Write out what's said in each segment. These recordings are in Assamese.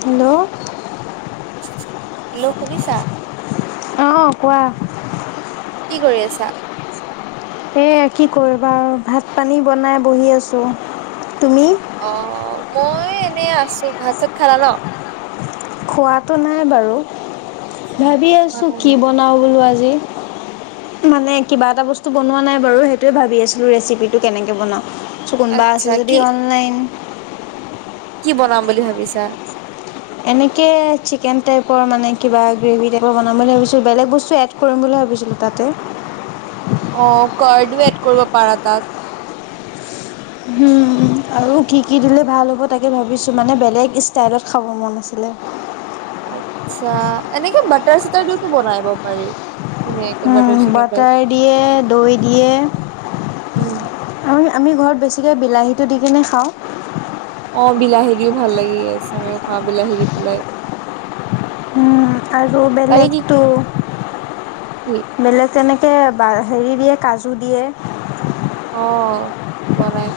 হেল্ল' হেল্ল' শুনিছা। আহ কোৱা। কি কৰি আছা এ কি কৰিবা ভাত পানী বনাই বহি আছো। তুমি অ মই এনে আছো ভাত চাত খালা ন। খোৱাাতটো নাই বাৰু ভাবি খোৱা আছোঁ নাই কি নেকি বনাওঁ বোলো আজি উ মানে কিবা এটা বস্তু বনোৱা নাই বাৰু সেইটোৱে ভাবি আছিলো ৰেচিপিটো কেনেকে বনাও চ কোনোবা আছে আচ্ছা যদি কি অনলাইন কি বনাম বুলি ভাবিছা। এনেকে চিকেন টাইপৰ মানে কিবা গ্ৰেভি টাইপ বনাম বুলি ভাবছো বেলেগ বস্তু এ কৰিম বুলি ভ। তাতে অ কাৰডো এড কৰিব পাৰা তাক উম আৰু কি কি দিলে ভাল হ'ব তাকে ভাবিছোঁ মানে বেলেগ ষ্টাইলত খাব মন আছিলে। আচ্ছা এনেকে বাটাৰ চাটাৰ দিওতো বনাব পাৰি। ধুনীয়াকে butter um chicken type butter দিয়ে দৈ দিয়ে উম আমি ঘৰত বেছিকে বিলাহীটো দি কিনে খাওঁ। অ বিলাহী দিও ভাল লাগে আমিও [unintelligible] খাওঁ বিলাহী দি পেলাই। উম আৰু বাকী কি বেলেগতো কি বেলেগ তেনেকে ত [unintelligible] হেৰি দিয়ে কাজু দিয়ে অ বনাই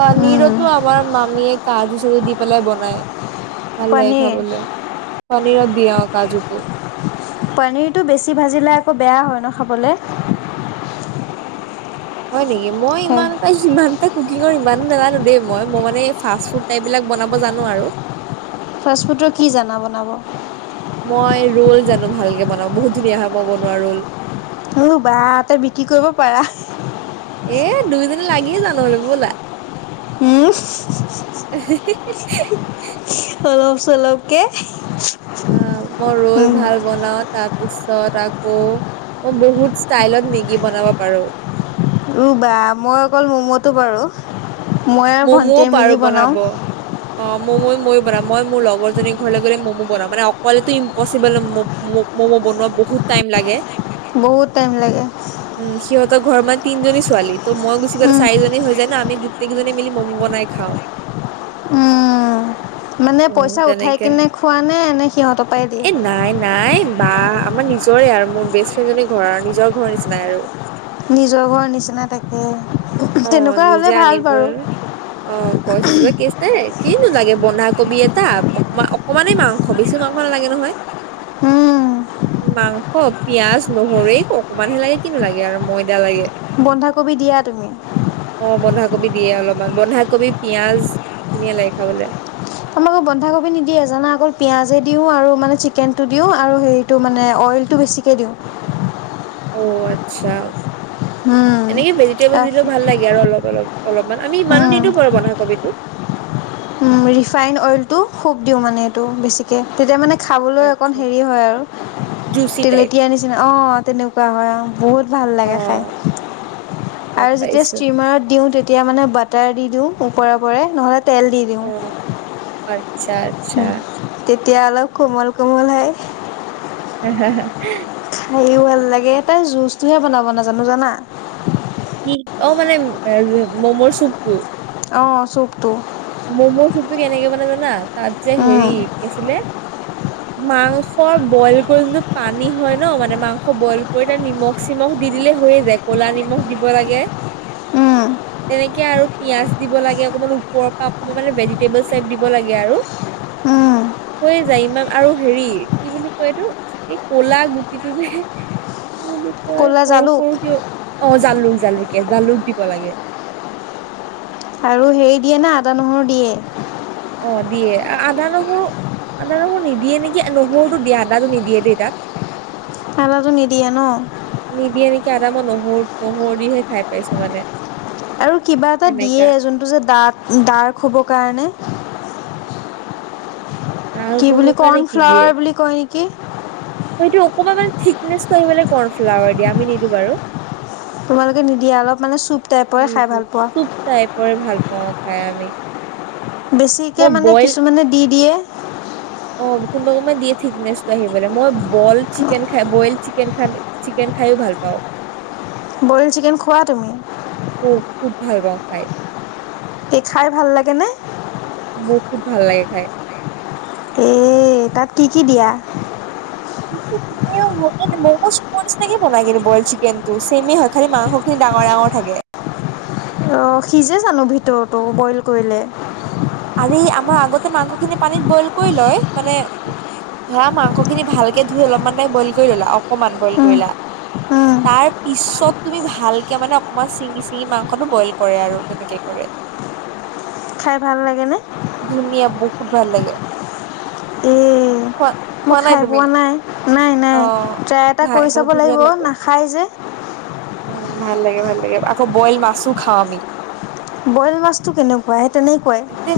পানীৰতো আমাৰ মামীয়ে কাজু চাজু দি পেলাই বনাই ভাল লাগে পনীৰ খাবলৈ। পনীৰত দিয়া কাজুতো পনীৰটো বেছি ভাজিলে আকৌ বেয়া হয় ন খাবলে হয় নেকি মই সেই ইমানটা সিমানটা ক কুকিঙৰ ইমানো নাজানো দেই মই, মই মানে ফাষ্ট ফুড টাইপ বিলাক বনাব জানো আৰু ফাষ্টফুডৰ কি জানা বনাব। মই ৰোল জানো ভালকে বনওঁ বহুত ধুনীয়া হয় মই বনোৱা ৰোল বা তই বিক্ৰী কৰিব পাৰা। এ দুইজনী লাগিয়ে জান ন'লে [unintelligible] ব'লা উম অল [unintelligible] চলকে [unintelligible] অ মই ৰল ভাল বনাও তাত তাৰ পিছত আকৌ মই বহুত ষ্টাইলত মেগী বনাব পাৰো। ৰবা মই অকল মম'তটো পাৰোঁ মই আৰু ম'ম'ও ভণ্টিযে মেলি বনাওঁ। ম ব [unintelligible] মই মোৰ লগৰ জনিৰ ঘৰলে গলে মম বনাও। মানে অকলেটো ইম্পশ্চিবল বনুৱা, বহুত টাইম লাগে। বহুত টাইম লাগে। তই ঘৰত মনে তিজনী ছোৱালী ত মই গুচি গলে চাৰিজনী হৈ যায় ন আমি গোটেইজনী মিলি [unintelligible] মম বনাই খাওঁ। উম' মানে উম পইচা উঠাই তেনেকে কিনে খোৱা নে নে সিহঁতৰ পৰাাই দিযে। এ নাই নাই বা আমাৰ নিজৰে আৰু মোৰ বেষ্ট ফ্ৰেণ্ডজনী ঘৰৰ আৰু নিজৰ ঘৰ নিচিনাই আৰু। নিজৰ ঘৰ নিচিনা তাকে অ তেনেকুৱা হ'লে 'নিজে ভাল আনিব, বাৰু। অ পইচা [unintelligible] কিনো লাগে, বন্ধাকবি এটা অকণমান, অকমানে মাংস বেছি মাংস নালাগে নহয়। উম। মাংস, পিয়াজ নহৰু অকমান হে লাগে। কিনো লাগে আৰু ময়দা লাগে। বন্ধাকবি দিয়াত অ' বন্ধাকবিত দিয়ে অলপমান বন্ধাকবি পিয়াজ ধুনীয়া লাগে খাবলে আমাৰ আকৌ বন্ধাকবি নিদিয়ে জানা অকল পিঁয়াজে দিওঁ, আৰু মানে চিকেনটো দিওঁ আৰু হেৰিটো মানে অইল টো বেছিকৈ দিওঁ। অ' আচ্ছা, উম, এনেকে ভেজিটেবল দিলে ভাল লাগে আৰু অলপ অলপ। অলপমান আমি ইমানো উম। নিদিও বাৰ বন্ধাকবিতো। ৰিফাইন অইলটো খোপ দিওঁ মানে এইটো বেছিকে তেতিয়া মানে খাবলৈও অকণ আচ্ছা হেৰি হয় আৰু। জুচি টাইপ তেলেতীয়া নিচিনা, আহ' তেনেকুৱা হয় আহ' বহুত ভাল অ লাগে খাই। গম আৰু যেতিয়া পাইছো ষ্টিমাৰত দিও তেতিয়া মানে বাটাৰ দি দিওঁ ওপৰেওৰে নহলে তেল দি দিওঁ। অ' আচ্ছা, আচ্ছা। তেতিয়া অলপ কোমল কোমল হয়। হে, হে, খাইও ভাল লাগে তাই জুচটোহে বনাব নাজানো জানা কি অ' মানে ম'মৰ চুপটো? অঁ চো [unintelligible] মম' চুপটো কেনেকে বনাই জানা তাত যে উম হেৰি আছিলে [unintelligible] মাংস বইল কৰি যোনটো পানী হয় ন, মানে মাংস বইল কৰি তাত নিমখ চিমখ দি দিলে। হৈয়ে যায়। ক'লা নিমখ দিব লাগে। উম [unintelligible] তেনেকে আৰু পিয়াজ দিব লাগে অকমান ওপৰৰ বা অকমান মানে ভেজিটেবল চাইপ দিব লাগে আৰু। উম। হৈয়ে যায় ইমান আৰু হেৰি কি বুলি কয় এইটো এই কলা গুটিটো যে [unintelligible] ক'লা সৰু জালুক সৰু ক অ জালুক জালুকে জালুক দিব লাগে। আৰু হেৰি দিয়ে না, আদা নহৰু দিয়ে। অ', দিয়ে আদা নহৰু। আদা নহৰু নিদিয়ে নেকি, নহৰুটো দিয়া আদাটো নিদিয়ে দেই তাত। আদাটো নিদিয়ে ন? এটা মই নহৰু, নহৰু দিইহে খাই পাইছোঁ মানে। আৰু কিবা এটা সেনেকা দিয়ে যোনটো যে ড ডাৰ্ক হ'বৰ কাৰণে। কি ডাৰ্ক বুলি হবৰ কাৰণে কি কৰ্ণফ্লাৱাৰ দিয়ে! বুলি কয় নেকি সেইটো অকমান মানে থিকনেচটো আহিবে কৰ্ণ ফ্লাৱাৰ দিয়া আমি নিদো বাৰু। উ, তোমালোকে নিদিয়া অলপ মানে চুপ টাইপৰে খাই ভাল পোৱা চুপ টাইপৰ ভালপা ম খাই আমি। বেছিকে মই মানে বইল কিছুমানে দি দিয়ে অ', কোনোবে দিয়ে থিকনেচটো আহিবলে। মই বল চিকেন খাই বইল চিকেন চিকেন ভাল পাওঁ। বইল চিকেন খোৱা তুমি? খুব ভাল পাও খাই। এই খাই ভাল লাগেনে? মোৰ খুব ভাল লাগে খাই। এ, তাত কি কি দিয়া? ম'ম চুপৰ নিছিনাকেই বনাই কিন্তু বইল চিকেনটো, চেম হয়, খালি মাংসখিনি ডাঙৰ ডাঙৰ থাকে। অহ, সিজে জানো ভিতৰতো বইল কৰিলে? আৰে এই আমাৰ আগতে মাংসখিনি পানীত বইল কৰি লয় মানে ধৰা মাংসখিনি ভালকে ধুই অলপমান তাই বইল কৰি ললা অকমান বইল কৰিলা তাৰ পিছত তুমি ভালকে মানে অকমান চিঙি চিঙি মাংসটো বইল কৰে আৰু তেনেকে কৰে। খাই ভাল লাগে নে? খুব ভাল লাগে। এ খোৱা মই খোৱা নাই খাই তুমি? পোৱা নাই। নাই, অ নাই, ট্ৰাই এটা ভাই কৰি বহুত চাব ধুনীয়া লাগিব। লাগে নাখায় যে। উম, ভাল লাগে ভাল লাগে আকৌ বইল মাছো খাওঁ আমি। বইল মাছটো কেনেকুৱা সেই তেনেক তে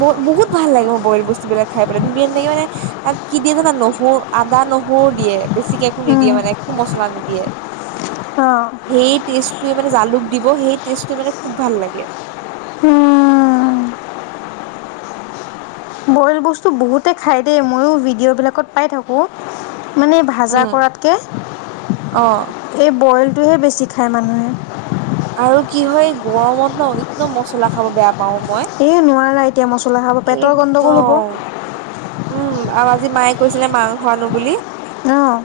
ব বহুত ভাল লাগে মোৰ বইল বস্তু বিলাক খাই পেলাই ধুনীয়া লাগে মানে তাত কি দিয়ে জানা নহৰু আদা নহৰু দিয়ে বেছিকে একো নিদিয়ে মানে একো মছলা নিদিয়ে। [unintelligible] সেই টেষ্টটোৱ মানে জালুক দিব সেই টেষ্টে মানে খুব ভাল লাগে। উম কইল বস্তু বহুতে খায় দেই ময়ো ভিডিঅ'বিলাকত পাই থাকোঁ মানে ভাজা উম কৰাতকে অ এই বইল টোহে বেছি খায় মানুহে আৰু কি হয় গৰমত ন একদম মছলা খাব বেয়া প এ নোৱাৰা না এতিয়া মচলা খাব পেটৰ গণ্ডগোল হ'ব একদম উম আৰু আজি মায়ে কৈছিলে মাংসোৱানো বুলি আহ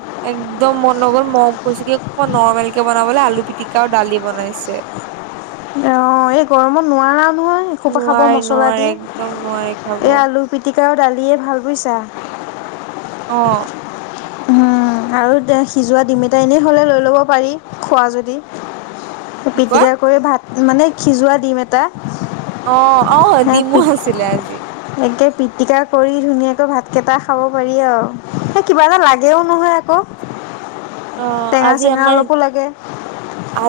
একদম মন ন গ'ল ম কৈছ কিমান নৰ্মেল কে বনাবলে আলু পিটিকা আৰু দালি বনাইছে অ এই গৰমত নোৱাৰা নহয় এসোপা খাব নোৱাৰে মছলা নোৱাৰে দি একদম নোৱাৰে খাব এই আলু পিটিক তেওঁ দালিয়ে ভাল পৈছা অঁ আৰু সিজোৱা ডিম এটা এনেই হ'লে লৈ ল'ব পাৰি খোৱা যদি কি কোৱা পিটিকা কৰি ভাত মানে খিজোৱা দিম এটা অ আহ ডিমো আছিলে আজি একে পিটিকা কৰি ধুনীয়াকৈ ভাত কেইটা খাব পাৰি আৰু কিবা এটা লাগে ও নহয় আকৌ অ টেঙা চেঙা অলপো লাগে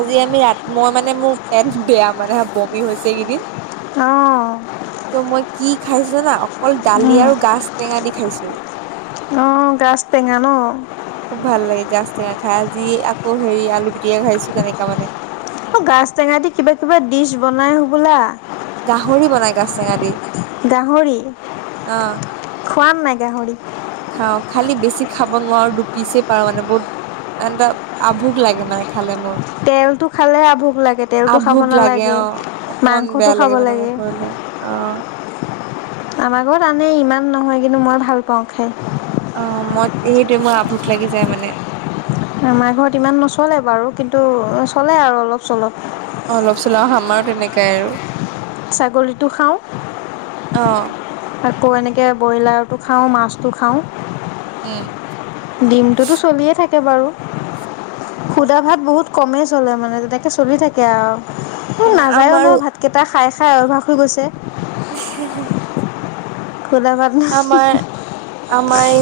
আজ আমি ৰা মই মানে মোৰ পেট বেয়া মানে বমি হৈছে কেইদিন আহ ত' মই কি খাইছো না অকল দালি আৰু গাাজ টেঙা দি খাইছো অ গছ টেঙা ন গাছ টেঙা খাই আজি আকৌ হেৰি আলু পিটিয়ে খাইছো তেনেককা মানে অ গছ টেঙা দি কিবা কিবা ডিচ বনাই হবোলা গাহৰি বনাই কা েঙা দি গাহৰি অ খোৱাম নাই গাহৰি খাওঁ খালি বেছি খাব নোৱাৰো দুপিছেই পাৰো মানে বহুতটা আভুোক লাগে মানে খালে মোৰ তেলটো খালেহে ভোক লাগে তেলটো খাব আভোক লাগে নালাগে অ অকমান মাংসটো বেয়া খাব লাগে মানে মোক হো অ আমাৰাকত আনে ইমান নহয় কিন্তু মই ভাল পাওঁ খাই অ মই সেইটয়ে মোৰ আভুোক লাগি যায় মানে আমাৰ ঘৰত ইমান নচলে বাৰু কিন্তু চলে আৰু অলপ চলপ অ অলপ চলাও আমাৰো তেনেকাই আৰু ছাগলীটো খাওঁ অ আকৌ এনেকৈ ব্ৰইলাৰটো খাওঁ মাছটো খাওঁ উম ডিমটোতো চলিয়ে থাকে বাৰু অ সুদা ভাত বহুত কমেই চলে মানে তেনেকে চলি থাকে আৰু নাযায়ও ন আমাৰো ভাতকেইটা খাই হা অ ভাগ হৈ গৈছে উ খুদা পল আমাৰ এই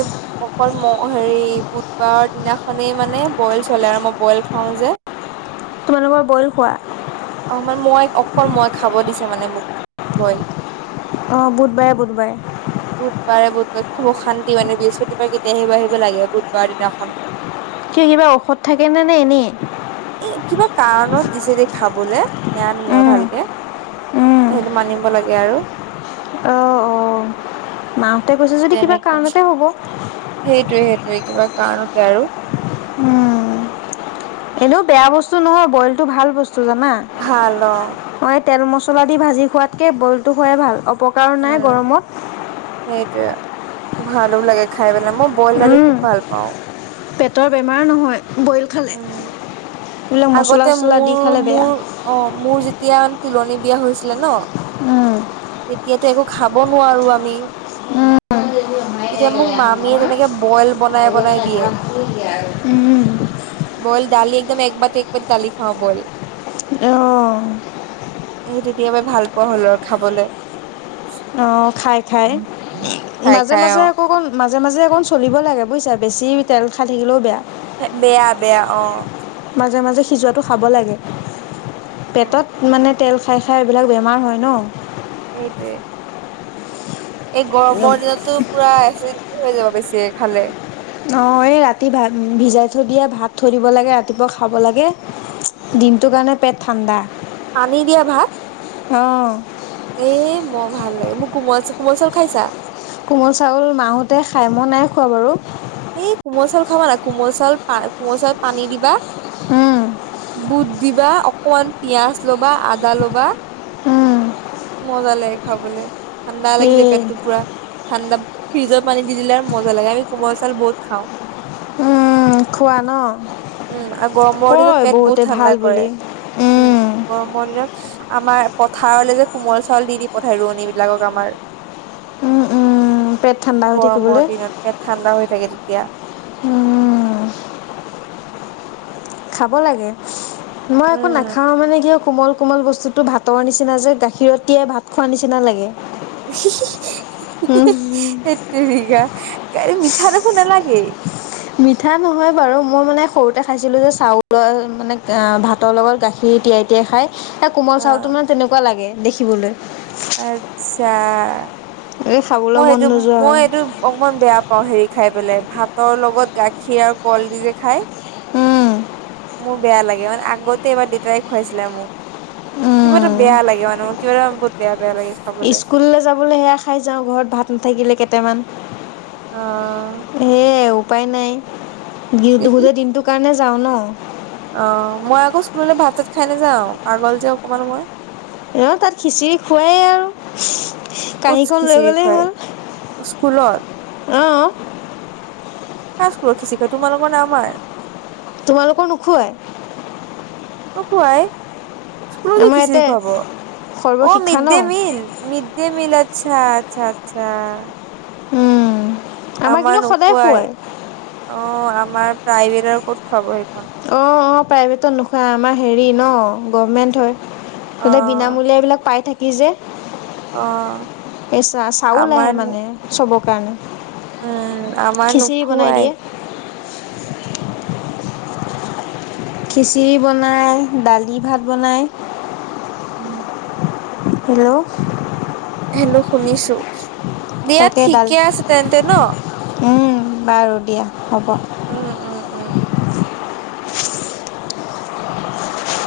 অকল ম হেৰি বুধবাৰৰ দিনাখনে মানে বইল চলে আৰু মই বইল খাওঁ যে তোমালোকৰ বইল খোৱা। অ মানে মই অকল মই খাব দিছে মানে মোক বইল অ বুধবাৰে, বুধবাৰে বুধবাৰে, বুধবাৰে খুব অশান্তি মানে বৃহস্পতিবাৰে কেতিয়া আহিব আহিব লাগে বুধবাৰ দিনাখন কিয় কিবা ঔষধ থাকেনেে নে এনেই এ কিবা কাৰণত দিছে দেেই খাবলৈ নন মই উম, ভালকে উম। সেইটো মানিব লাগে আৰু অঁ অঁ মাহঁতে কৈছে যদি কিবা তেনেকাে কাৰণতে হ'ব সেইটয়ে সেইটোয়ে কিবা কাৰণতে আৰু উম এনেও বেয়া বস্তু নহয় বইলটো ভাল বস্তু মা ভাল অ [unintelligible] তেল মচলাই দি ভাজি খুৱাতকে বইল খুৱাই ভাল। উপপকাৰ [unintelligible] নাই গৰমত সেইটোৱয়ে ভালো লাগে খাই পেলাই মই বইল দালি উম। খুব ভাল পাওঁ। পেটৰ বেমাৰ নহয়। বইল খালে উম এইবিলাক আগতে মচলা চছলা দি খালে বেয়া তেতিয়া মান তোুলনি বিয়া হৈছিলে ন তেতিয়াতো একো খাব নোৱাৰো আমি উম। তেতিয়া মোক মামীয়ে তেনেকে বইল বনাই বনাই দিয়ে। উম বইল দালি একদম একবাতি একবাতি দালি খাওঁ বইল অঁ এ তেতিয়া পৰাই ভাল পোৱা হ'ল আৰু খাবলৈ। খাই, খাই খাই মাজে, খাই মাজে অ আকৌ মাজে মাজে অকণ চলিব লাগে বুজিছা বেছি তেল খাই থাকিলেও বেয়া। বেয়া, বেয়া অ মাজে মাজে হি [unintelligible] যোৱাটো খাব লাগে। উম পেটত মানে তেল খাই খাই এইবিলাক বেমাৰ হয় ন সেইটোৱে এই গৰমৰ দিনতো পুৰা এচিডিটি হৈ যাব বেছি খালে। অঁ এই ৰাতি ভাত ভিজাই থৈ দিয়ে ভাত থৈ দিব লাগে ৰাতিপুৱা খাব লাগে। উম দিনটোৰ কাৰণে পেট ঠাণ্ডা। পানী দিয়া ভাত আহ এ মই ভাল লাগে মোৰ কোমল কোমল চাউল খাইছা? কোমল চাউল মা হতে খাই মই নাই খোৱা বাৰু এই কোমল চাউল খাবা না কোমল চাউল কোমল চাউলত পানী দিবা উম বুট দিবা অকমান পিয়াজ লবা, আদা লবা উম মজা লাগে খাবলৈ, ঠাণ্ডা লাগি যায় এই পেটটো পুৰা ঠাণ্ডা ফ্ৰিজৰ পানী দি দিলে আৰু মজা লাগে আমি কোমল চাল বহুত খাওঁ। উম খোৱা ন উম আৰু গৰমৰ দিনত কয় পেট বহুত বহুতে ঠাণ্ডা ভাল কৰে। বুলি উম গৰম মজন [unintelligible] আমাৰ পথাৰলৈ যে কোমল চাউল দি দি পঠাই ৰোৱনীবিলাকক আমাৰ উম উম পেট ঠাণ্ডা হৈ থাকিবলৈ গৰমৰ দিনতে ঠাণ্ডা হৈ থাকে তেতিয়া উম, খাব লাগে মই একো উম। নাখাও মানে কিয় কোমল-কোমল বস্তুটো ভাতৰ নিচিনা যে গাখীৰ তিয়াই ভাত খোৱাৰ নিচিনা লাগে। [inaudible] তেৰিকা গাড় [unintelligible] মিঠা দেখোন ন লাগে মিঠা নহয় বাৰু, মই মানে সৰুতে খাইছিলো যে চাউলৰ মানে ভাতৰ লগত গাখীৰ তিয়াই-তিয়াই খাই। এ, কোমল চাউলটো অ', মানে তেনেকুৱা লাগে দেখিবলৈ। আচ্ছা এই খাবলৈ মই মন সেইটো নোযোৱা মই হয় এইটো অকমান বেয়া অ, হেৰি খাই পেলাই ভাতৰ লগত গাখীৰ আৰু কল দি যে খাই। উম মোৰ বেয়া লাগে। মানে আগতে এবাৰ দেতাই খুৱাইছিলে মোক কিবা এটা উম বেয়া লাগে মানে মোৰ কিবা এটা বহুত বেয়া বেয়া লাগে খাবলৈ স্কুললৈ যাবলৈ সেয়া খাই যাওঁ ঘৰত ভাত নাথাকিলে কেইটামান আহ, সেয়াই উপায় নাই, গোটেই দিনটোৰ কাৰণে যাও ন অ, মই আকৌ স্কুললৈ ভাত চাত খাই নাযাওঁ। পাগল যে অকমান মই তাত খিচিৰি খুৱাই আৰু ক'ত কহীখন লৈ খিচিৰি গলেই খুৱাই হ'ল স্কুলত আহ কা [unintelligible] খিচিকৈ তোমালোকৰ নে আমাৰ? তোমালোকৰ নোখোৱাই? নোখুৱাই। স্কুলত দি আমাৰ ইয়াতে খিচিৰি খুৱাব অ সৰ্বশিক্ষা মিড ন day meal mid mid day meal আচ্ছা-আচ্ছা-আচ্ছা উম, আমাৰ নোখোৱাই অ আমাৰ প্ৰাইভেট আৰু ক'ত খোৱাব অ-অ প্ৰাইভেটত নোখোৱাই আমাৰ হেৰি ন গভমেণ্ট হয়। অ ততে বিনামূলীয়া বিলাক পাই থাকি যে অ এ ছা চাউল আহে আমাৰ মানে চবক উম আমাৰ খিচিৰি বনাই দিয়ে নুখোৱাই। খিচিৰি বনায় দালি, ভাত বনায় [inaudible] হেল্ল', হেল্লো', শুনিছো দিয়া তাকে দাল ঠিকে আছে তেন্তে ন বাৰু দিয়া হ'ব উম-উম-উম